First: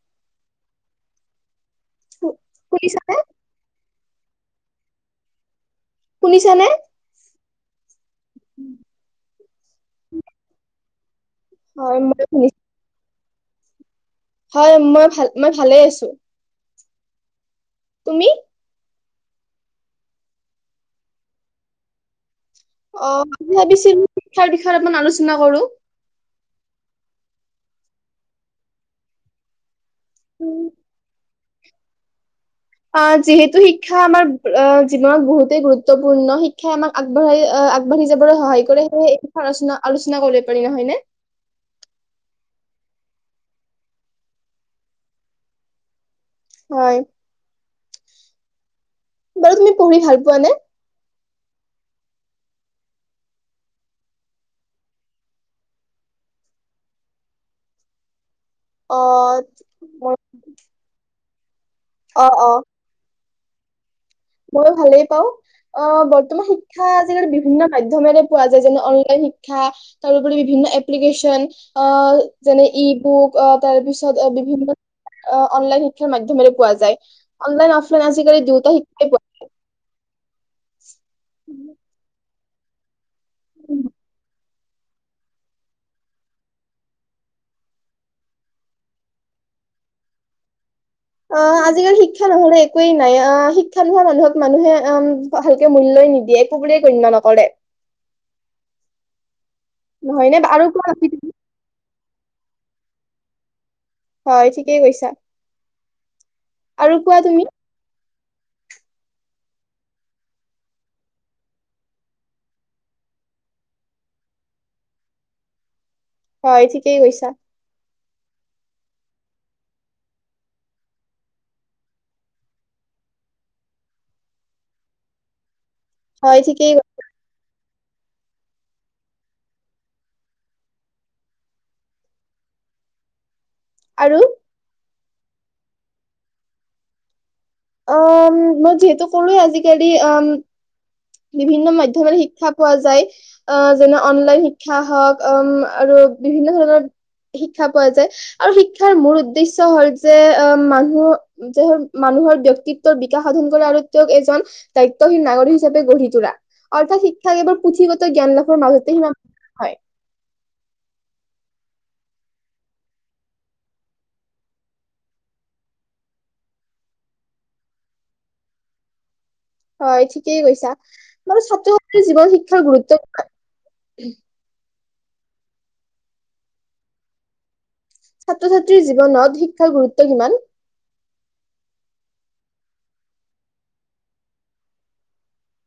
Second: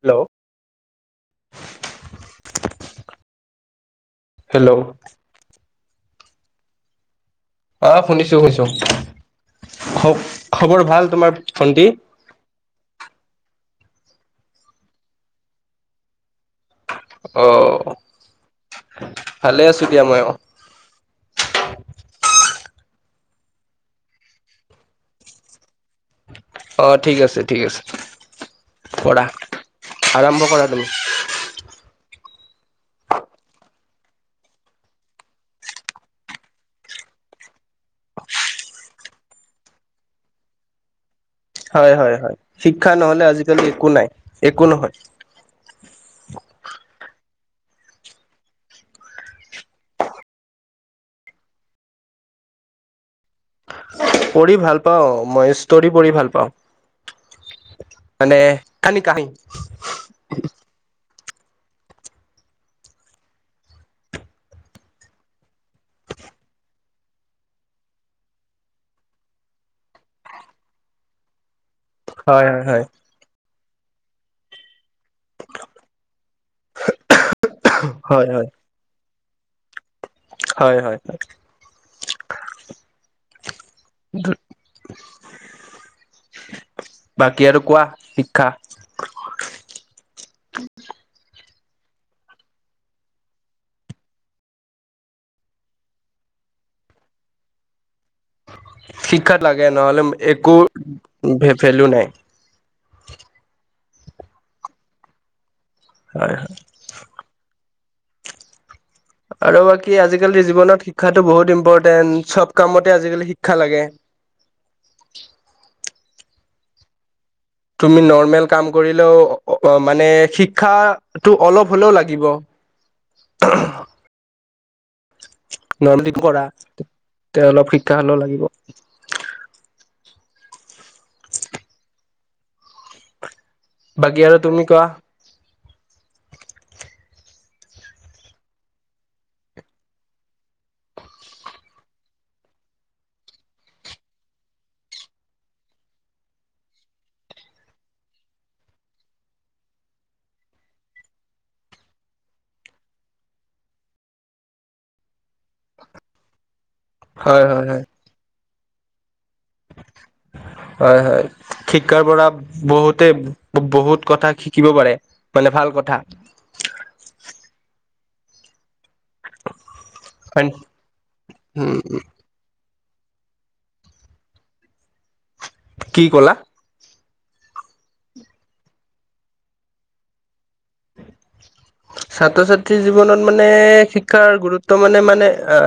Hello. উম, খুলিছা নে? হেল্ল'। শুনিছানে? অ'। শুনিছোঁ শুনিছোঁ, খব-খবৰ ভাল? তোমাৰ ভণ্টি হয় মই শুনি হয় মই ভাল, মই ভালেই আছোঁ। অ তুমি? ভালে আছোঁ দিয়া মই অ'। অ', আমি ভাবিছিলোঁ শিক্ষাৰ বিষয়ে অলপমান আলোচনা কৰোঁ। অ', ঠিক আছে। ঠিক আছে। কৰা। আৰম্ভ উম, কৰা তুমি। অহ যিহেতু শিক্ষা আমাৰ অ, জীৱনত বহুতেই গুৰুত্বপূৰ্ণ শিক্ষাই আমাক আগবাঢ়াই অ, আগবঢ়ি যাবলৈ সহায় কৰে। সেয়হে [unintelligible] আলোচনা আলোচনা কৰিব পাৰি, নহয়নে? হয় হয় হয়, শিক্ষা নহ'লে আজিকালি একো নাই, একো নহয়। হয়। বাৰু তুমি পঢ়ি ভাল পোৱা নে? পঢ়ি ভাল পাওঁ, মই ষ্টৰি পঢ়ি ভাল পাওঁ। মানে কানি কাহি অ'। অ', অ'। ময়ো ভালেই পাওঁ। অ', বৰ্তমান শিক্ষা আজিকালি বিভিন্ন মাধ্যমেৰে পোৱা যায়। যেনে, অনলাইন শিক্ষা তাৰোপৰি বিভিন্ন এপলিকেচন অ, হয় হয় যেনে হয় ই বুক, অ'। তাৰপিছত এ, বিভিন্ন অ, অনলাইন শিক্ষাৰ মাধ্যমৰে পোৱা যায়। অনলাইন অফলাইন হয় আজিকালি দুয়োটা শিক এই হয় হয়। [inaudible] ধু বাকী আৰু কোৱা শিক্ষা। অ', আজিকালি শিক্ষা নহলে একোৱেই নাই, আহ শিক্ষা নোহোৱা মানুহক মানুহে ভালকে মূল্যয় নিদিয়ে, একোবোৰে গণ্য নকৰে। শিক্ষাত লাগে নহ'লে নহয় নে একো আৰু কোৱা ভে-ভেলু নাই। হয় ঠিকেই কৈছা। হয় হয় আৰু কোৱা তুমি। আৰু বাকী আজিকালিৰ জীৱনত শিক্ষাটো বহুত ইম্পৰটেন্ট, চব কামতে আজিকালি শিক্ষা লাগে। হয় ঠিকেই গৈছা। তুমি নৰ্মেল কাম কৰিলেও মানে শিক্ষাটো অলপ হ'লেও লাগিব। বৰ্মেলিক হয় কৰা, ঠিকেই কৈছা। তেওঁ অলপ গালো লাগিব। বাকী আৰু তুমি কোৱা। অ', মই যিহেতু কৰোৱেই আজিকালি, আ, বিভিন্ন মাধ্যমেৰ শিক্ষা পোৱা যায়, আ, যেনে অনলাইন শিক্ষা হওঁক, উম, আৰু বিভিন্ন ধৰণৰ শিক্ষা পোৱা যায়, আৰু শিক্ষাৰ মূল উদ্দেশ্য হ'ল যে, অ', মানুহ যে, মানুহৰ ব্য ব্যক্তিত্বৰ বিকাশ সাধন কৰা আৰু তেওঁক এজন দায়িত্বশীল নাগৰিক হিচাপে গঢ়ি তোলা। অৰ্থাৎ শিক্ষাক হয় এবাৰ হয় হয়। পুথিগত জ্ঞান লাভৰ মাজত [unintelligible] হয় হয়। শিক্ষাৰ পৰা বহুতে, বহুত কথা শিকিব পাৰে, মানে ভাল কথা। হয়, ঠিকেই উম কৈছা। মোৰ ছাত্ৰ ছাত্ৰীৰ জীৱন শিক্ষাৰ গুৰু [unintelligible] কি ক'লা? ছাত্ৰ ছাত্ৰীৰ জীৱনত শিক্ষাৰ গুৰুত্ব কিমান? ছাত্ৰ ছাত্ৰীৰ জীৱনত মানে শিক্ষাৰ গুৰুত্ব মানে, মানে আ,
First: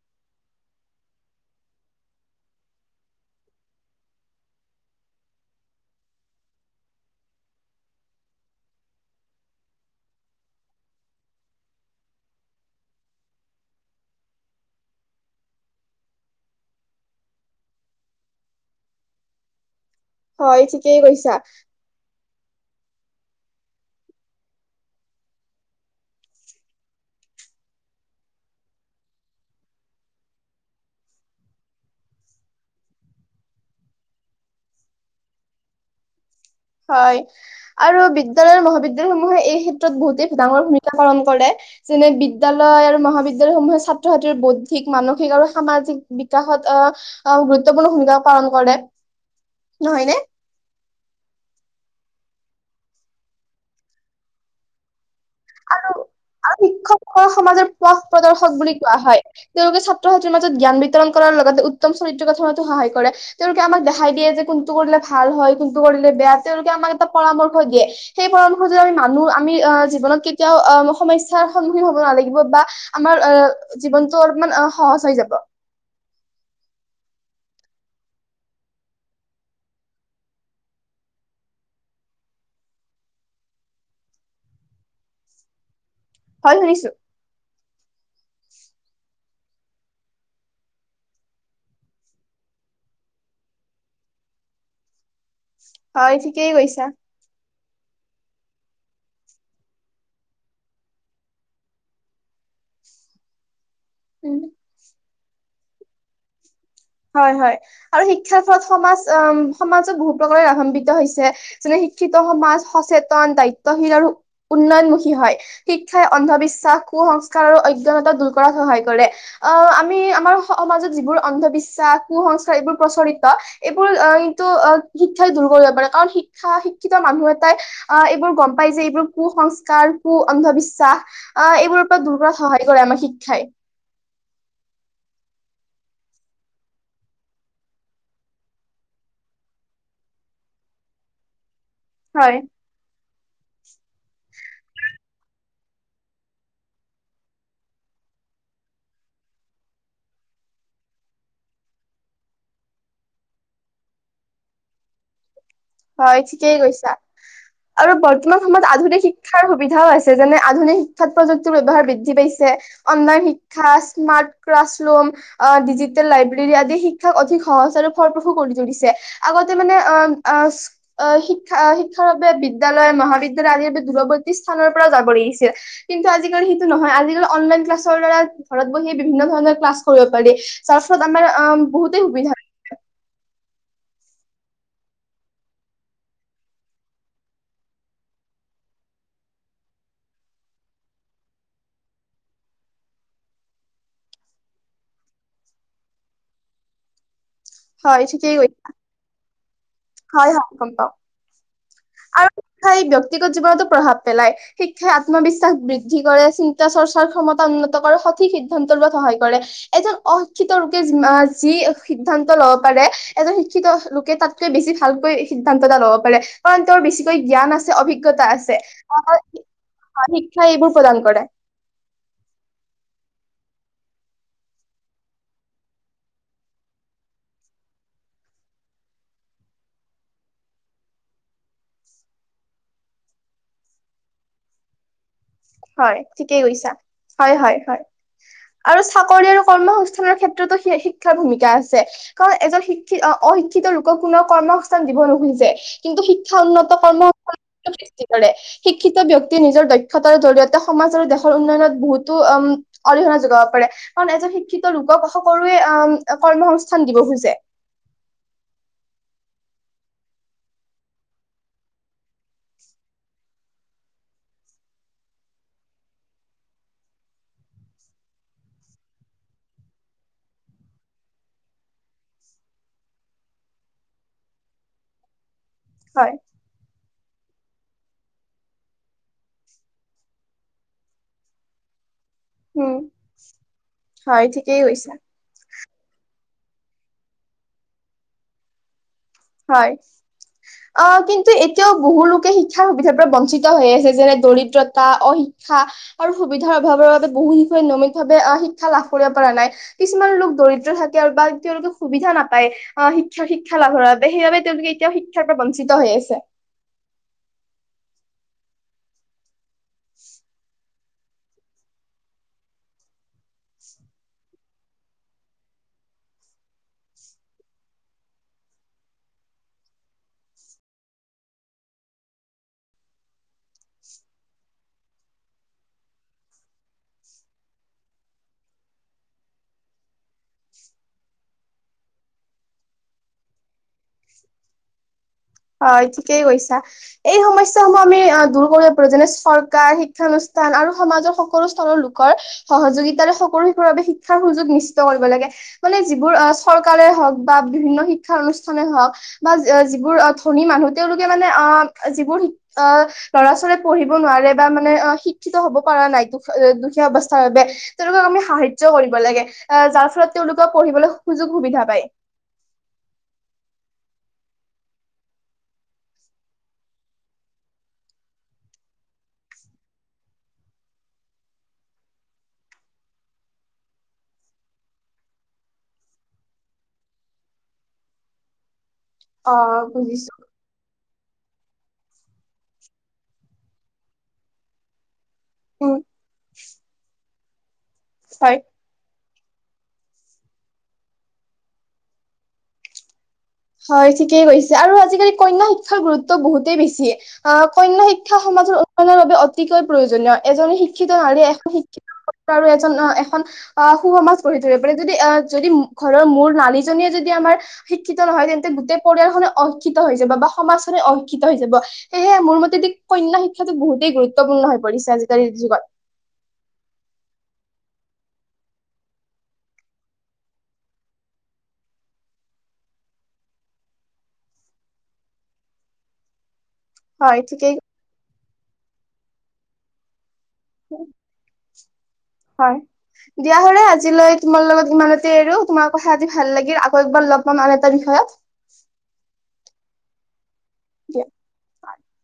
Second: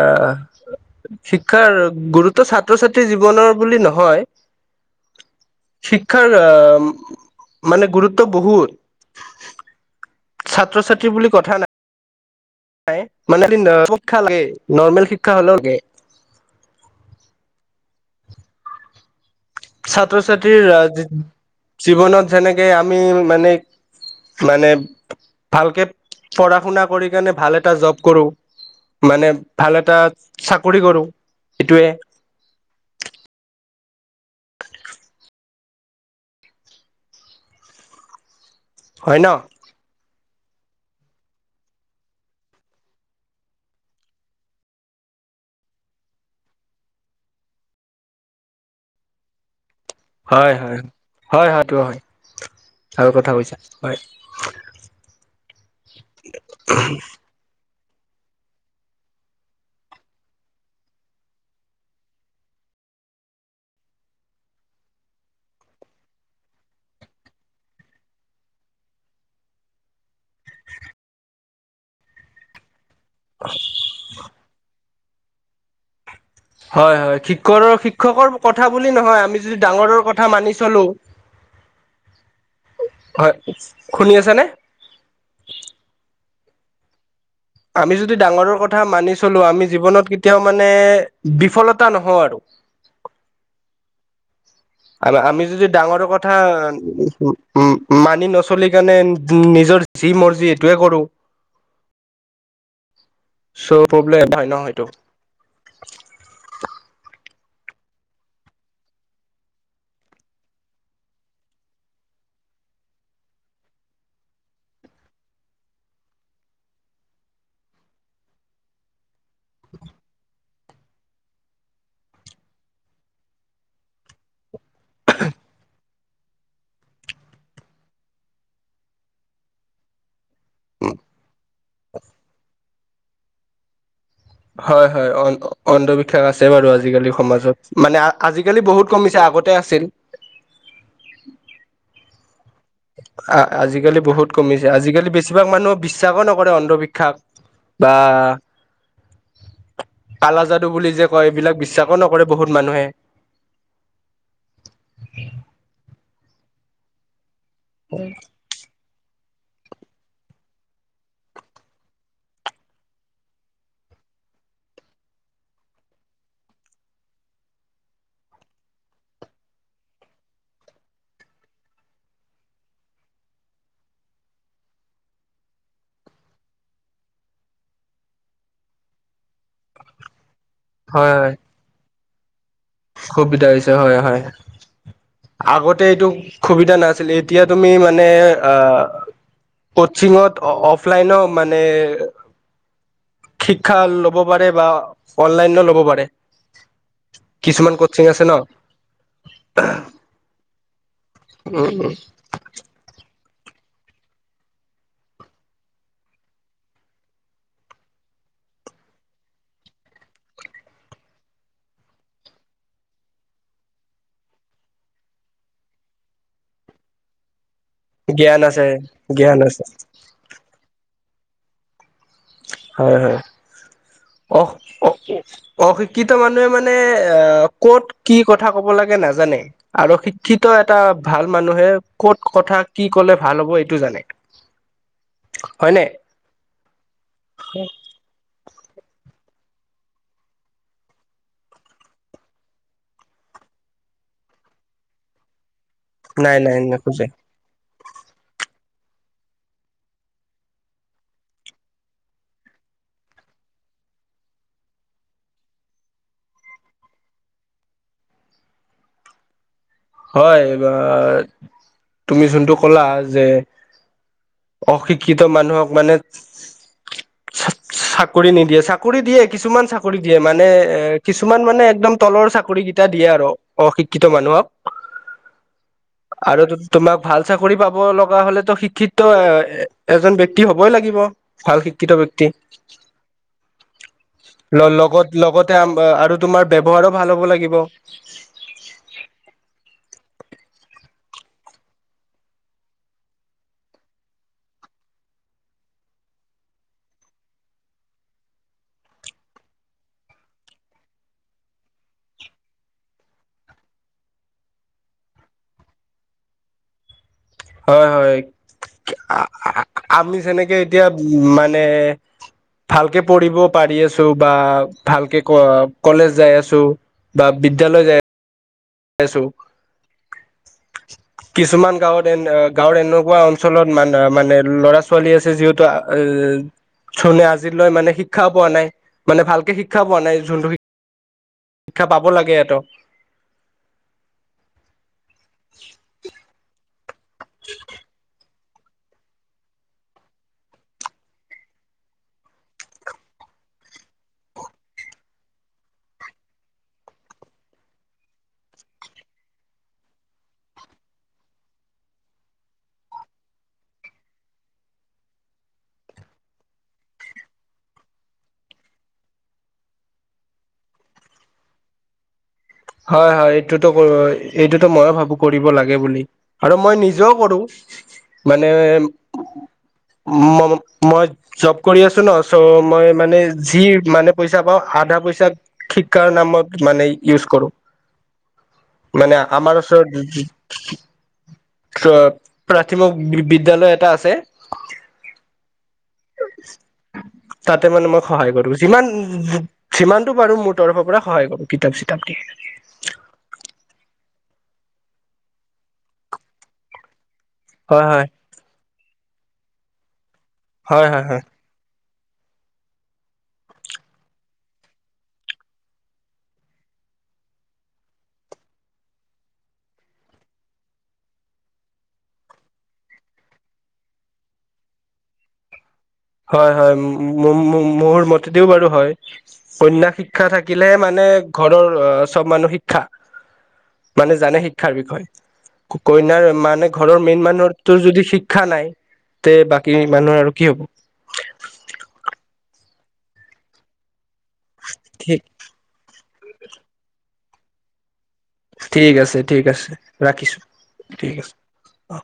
শিক্ষাৰ গুৰুত্ব ছাত্ৰ ছাত্ৰীৰ জীৱনৰ বুলি নহয়, শিক্ষাৰ আ, মানে গুৰুত্ব বহুত। ছাত্ৰ ছাত্ৰী বুলি কথা না নাই মানে [inaudible] নৰ্মেল শিক্ষা হ'লেও লাগে। ছাত্ৰ হয় ছাত্ৰীৰ আ, ঠিকেই কৈছা। জীৱনত যেনেকে আমি মানে, মানে ভালকে পঢ়া শুনা কৰি কেনে ভাল এটা জব কৰোঁ, মানে ভাল এটা চাকৰি কৰোঁ, সেইটোৱে হয়, আৰু বি বিদ্যালয়, মহাবিদ্যালয় হয় ন সমূহে এই ক্ষেত্ৰত বহুতে ডাঙৰ ভূমিকা পালন কৰে যেনে, বিদ্যালয় আৰু মহাবিদ্যালয়সমূহে ছাত্ৰ ছাত্ৰীৰ বৌদ্ধিক, মানসিক আৰু সামাজিক বিকাশত আ, আ, গুৰুত্বপূৰ্ণ ভূমিকা পালন কৰে। নহয়নে? হয় হয়। হয় হয়টো হয়, ভাল কথা কৈছা হয়। আৰু আৰু শিক্ষক সমাজৰ শাস প্ৰদৰ্শক বুলি কোৱা হয়। তেওঁলোকে ছাত্ৰ ছাত্ৰীৰ মাজত জ্ঞান বিতৰণ কৰাৰ লগতে উত্তম চৰিত্ৰ গঠনতো সহায় কৰে। তেওঁলোকে আমাক দেখাই দিয়ে যে, কোনটো কৰিলে ভাল হয়, কোনটো কৰিলে বেয়া তেওঁলোকে আমাক এটা পৰামৰ্শ দিয়ে। সেই পৰামৰ্শ যদি আমি মানো আমি অ, জীৱনত কে তেওঁ অহ ম সমস্যাৰ সন্মুখীন হ'ব নালাগিব বা আমাৰ অ, জীৱনতটো অলপমান অ' সহজ হৈ যাব। হয় হয় শিক্ষৰৰ শিক্ষকৰ কথা বুলি নহয় আমি যদি ডাঙৰৰ কথা মানি চলো। হয় শুনি আছানে? হয় শুনিছোঁ। আমি যদি ডাঙৰৰ কথা মানি চলো, আমি জীৱনত কেতিয়াও মানে বিফলতা নহওঁ আৰু। আৰু আমি যদি ডাঙৰ হয় কথা, ঠিকেই কৈছা। উম মানি নচলি কাৰণে নি-নিজৰ যি মৰ্জি এইটোৱে কৰো। চো প্ৰব্লেম উম নহয় ন' হেইটো। হয় হয় আৰু শিক্ষাৰ ফলত সমাজ উম সমাজত বহু প্ৰকাৰে লাভান্বিত হৈছে। যেনে শিক্ষিত সমাজ সচেতন দায়িত্বশীল আৰু উন্নয়নমুখী হয়। শিক্ষাই অন্ধবিশ্বাস কুসংস্কাৰ আৰু অজ্ঞানতা দূৰ কৰাত সহায় কৰে। অ' আমি আমাৰ সমাজত যিবোৰ অন্ধবিশ্বাস কু-সংস্কাৰ এইবোৰ প্ৰচলিত এইবোৰ অই অ' শিক্ষাই দূৰ কৰিব পাৰে। কাৰণ শিক্ষাৰ শিক্ষা শিক্ষিত মানুহ এটাই আহ এইবোৰ গম পাই যে এইবোৰ কু-সংস্কাৰ, কু অন্ধবিশ্বাস আহ এইবোৰৰ ওপৰত দূৰ কৰাত সহায় কৰে আমাৰ শিক্ষ হয়। হয়, হয় অন্ধবিশ্বাস আছে বাৰু আজিকালি সমাজত মানে আজিকালি বহুত কমিছে আগতে আছিল। হয়। আহ আজিকালি বহুত কমিছে আজিকালি বেছিভাগ মানুহে বিশ্বাসো নকৰে অন্ধবিশ্বাস বা কালাযাদু বুলি যে কয় এইবিলাক বিশ্বাসো নকৰে বহুত মানুহে। হয়, ঠিকেই কৈছা। আৰু বৰ্তমান সময়ত আধুনিক শিক্ষা শিক্ষাৰ সুবিধাও আছে যেনে আধুনিক শিক্ষাত প্ৰযুক্তিৰ ব্যৱহাৰ বৃদ্ধি পাইছে অনলাইন শিক্ষা, স্মাৰ্ট ক্লাছৰুম আহ ডিজিটেল লাইব্ৰেৰী আদি শিক্ষাক অধিক সহজ আৰু ফলপ্ৰসু কৰি তুলিছে। আগতে মানে অ' আহ-আহ শিক্ষা শিক্ষাৰ বাবে বিদ্যালয় মহাবিদ্যালয় আদিৰ দূৰৱৰ্তী স্থানৰ পৰাও যাব লাগিছিল। কিন্তু আজিকালি সেইটো নহয় আজিকালি অনলাইন ক্লাছৰ দ্বাৰা ঘৰত বহিয়ে বিভিন্ন ধৰণৰ ক্লাছ কৰিব পাৰি। তাৰ পিছত আমাৰ অ' বহুত সুবিধা সুবিধা হৈছে হয় হয়। আগতে এইটো সুবিধা নাছিল এতিয়া তুমি মানে আহ কচিঙত অফলাইনো মানে শিক্ষা ল'ব পাৰে বা অনলাইন ল'ব পাৰে। কিছুমান হয় কচিং আছে ন! ঠিকেই [unintelligible] হয় হয় গম পাও। উম হুম। ব্যক্তিগত জীৱনতো প্ৰভাৱ পেলায় শিক্ষাই আত্মবিশ্বাস বৃদ্ধি কৰে চিন্তা চৰ্চাৰ ক্ষমতা উন্নত কৰে সঠিক সিদ্ধান্ত লোৱাত সহায় কৰে। এজন অশিক্ষিত লোকে যি সিদ্ধান্ত লব পাৰে এজন শিক্ষিত লোকে তাতকৈ বেছি ভালকৈ সিদ্ধান্ত এটা লব পাৰে। তেওঁৰ বেছিকৈ জ্ঞান আছে অভিজ্ঞতা আছে জ্ঞান আছে শিক্ষা এইবোৰ প্ৰদান হয়। হয় হয় অহ-অহ অশিক্ষিত মানুহে মানে এ ক'ত কি কথা কব লাগে নাজানে আৰু শিক্ষিত এটা ভাল মানুহে ক'ত কথা কি কলে ভাল হ'ব এইটো জানে। হয়নে হয়, ঠিকেই কৈছা। হয় হয় হয়। আৰু চাকৰি আৰু কৰ্মসস্থানৰ ক্ষেত্ৰতো শিক্ষাৰ ভূমিকা আছে কাৰণ এজন শিক্ষিত অশিক্ষিত লোকক কোনে কৰ্মসংস্থান দিব নোখোজে। কিন্তু শিক্ষা নাই নাই উন্নত নোখোজে কৰ্ম [unintelligible] সৃষ্টি কৰে। শিক্ষিত ব্যক্তিয়ে নিজৰ দক্ষতাৰ জৰিয়তে সমাজ আৰু দেশৰ উন্নয়নত বহুতো উম অৰিহণা যোগাব পাৰে, কাৰণ এজন শিক্ষিত লোকক সকলোৱে আ কৰ্মসস্থান দিব খোজে। হয়, তুমি যোনটো কলা যে, অশিক্ষিত মানুহক মানে চা চাকৰি নিদিয়ে, চাকৰি দিয়ে কিছুমান চাকৰি দিয়ে, মানে এ কিছুমান মানে একদম তলৰ চাকৰিকেইটা দিয়ে আৰু অশিক্ষিত মানুহক। হয় আৰু তোমাক ভাল চাকৰি পাব লগা হলেতো শিক্ষিত এ এজন ব্যক্তি হ'বই লাগিব ভাল শিক্ষিত ব্যক্- -ক্তি উম হয় ঠিকেই কৈছা লগত লগতে আম আৰু তোমাৰ ব্যৱহাৰো ভাল হ'ব লাগিব। হয়, অ কিন্তু এতিয়াও বহু লোকে শিক্ষাৰ সুবিধাৰ পৰা বঞ্চিত হৈ আছে যেনে দৰিদ্ৰতা অশিক্ষা আৰু সুবিধাৰ অভাৱৰ বাবে বহু শিশুৱে নিয়মিতভাৱে শিক্ষা লাভ কৰিব পৰা নাই কিছুমান লোক দৰিদ্ৰ থাকে বা তেওঁলোকে সুবিধা নাপায় আ শিক্ষা শিক্ষা লাভৰ বাবে। সেইবাবে তেওঁলোকে এতিয়াও শিক্ষাৰ পৰা বঞ্চিত হৈ আছে। হয়, হয়, আ আ। আমি যেনেকে এতিয়া উ মানে, ভালকে পঢ়িব পাৰি আছো বা ভালকে ক কলেজ যাই আছো বা বিদ্যালয় যাই আছো, কিছুমান গাঁৱত এ গাঁৱৰ এনেকুৱা অঞ্চলত মান মানে লৰা ছোৱালী আছে যিহেতু জোনে আজিলৈ মানে শিক্ষা পোৱা নাই মানে ভালকে শিক্ষা পোৱা নাই যোনটো শিক্ষা পাব লাগে হে হয় ঠিকেই কৈছা। এই সমস্যা সমূহ আমি দূৰ কৰিব পাৰোঁ যেনে চৰকাৰ, শিক্ষানুষ্ঠান আৰু সমাজৰ সকলো স্তৰৰ লোকৰ সহযোগিতাৰে সকলো শিশুৰ বাবে শিক্ষাৰ সুযোগ নিশ্চিত কৰিব লাগে। মানে যিবোৰ আহ চৰকাৰে হওঁক বা বিভিন্ন শিক্ষা অনুষ্ঠানে হওক বা যিবোৰ অ ধনী মানুহ তেওঁলোকে মানে আহ যিবোৰ শিক আহ ল'ৰা ছোৱালীয়ে পঢ়িব নোৱাৰে বা মানে শিক্ষিত হব পৰা নাই দু দুখীয়া অৱস্থাৰ বাবে তেওঁলোকক আমি সাহাৰ্য কৰিব লাগে, আহ যাৰ ফলত তেওঁলোকেও পঢ়িবলৈ সুযোগ সুবিধা পায়। হয় হয় এইটোতো কই এইটোতো মই ভাবো কৰিব লাগে বুলি, আৰু মই নিজেও কৰোঁ মানে ম ম মই জব কৰি আছো ন চ' মই মানে যি মানে পইচা পাওঁ আধা পইচা শিক্ষাৰ নামত মানে ইউজ কৰো। মানে অ আমাৰ বুজিছো ওচৰত প্ৰ প্ৰাথমিক বিদ্যালয় এটা আছে। উম। তাতে মানে মই সহায় হয় কৰো যিমান উ যিমানটো পাৰো মোৰ তৰফৰ পৰা সহায় কৰো কিতাপ চিতাপ দি। [inaudible] হয় ঠিকেই কৈছে, আৰু আজিকালি কন্যা শিক্ষাৰ গুৰুত্ব বহুতেই বেছি। আ কন্যা হয় হয় শিক্ষা সমাজৰ বাবে অতিকৈ প্ৰয়োজনীয় এজন শিক্ষিত হয় হয় হয় নাৰীয়ে এখন শিক্ষি আৰু এজন এখন আহ সু সমাজ গঢ়ি তুলিব পাৰে, যদি আহ যদি ঘৰৰ মোৰ নাৰীজনীয়ে যদি আমাৰ শিক্ষিত ত নহয় তেন্তে গোটেই পৰিয়ালখনে অশিক্ষিত হৈ যাব বা সমাজখনে অশিক্ষিত হৈ যাব, সেয়েহে মোৰ মতেদি কন্যা শিক্ষাটো বহুতেই গুৰুত্বপূৰ্ণ হৈ পৰিছে আজিকালিৰ যুগত। হয় হয় মম মোৰ মতেদিও বাৰু হয়, কন্যা শিক্ষা থাকিলেহে মানে ঘৰৰ চব মানুহ শিক্ষা মানে জানে শিক্ষাৰ বিষয়ে। কন্যাৰ মানে ঘৰৰ হয় মেইন ঠিকেই মানুহটোৰ যদি শিক্ষ শিক্ষা নাই তে বাকী মানুহৰ আৰু কি হ'ব? হয়। দিয়া হলে আজিলৈ তোমাৰ লগত ইমানতে ঠিক এৰো তোমাৰাকো কথাত যদি ভাল লাগিল আকৌ এবাৰ লগ পাম আৰু এটা বিষয়ত। ঠিক আছে! ঠিক আছে! ৰাখিছো। দিয়া ঠিক আছে। আহ!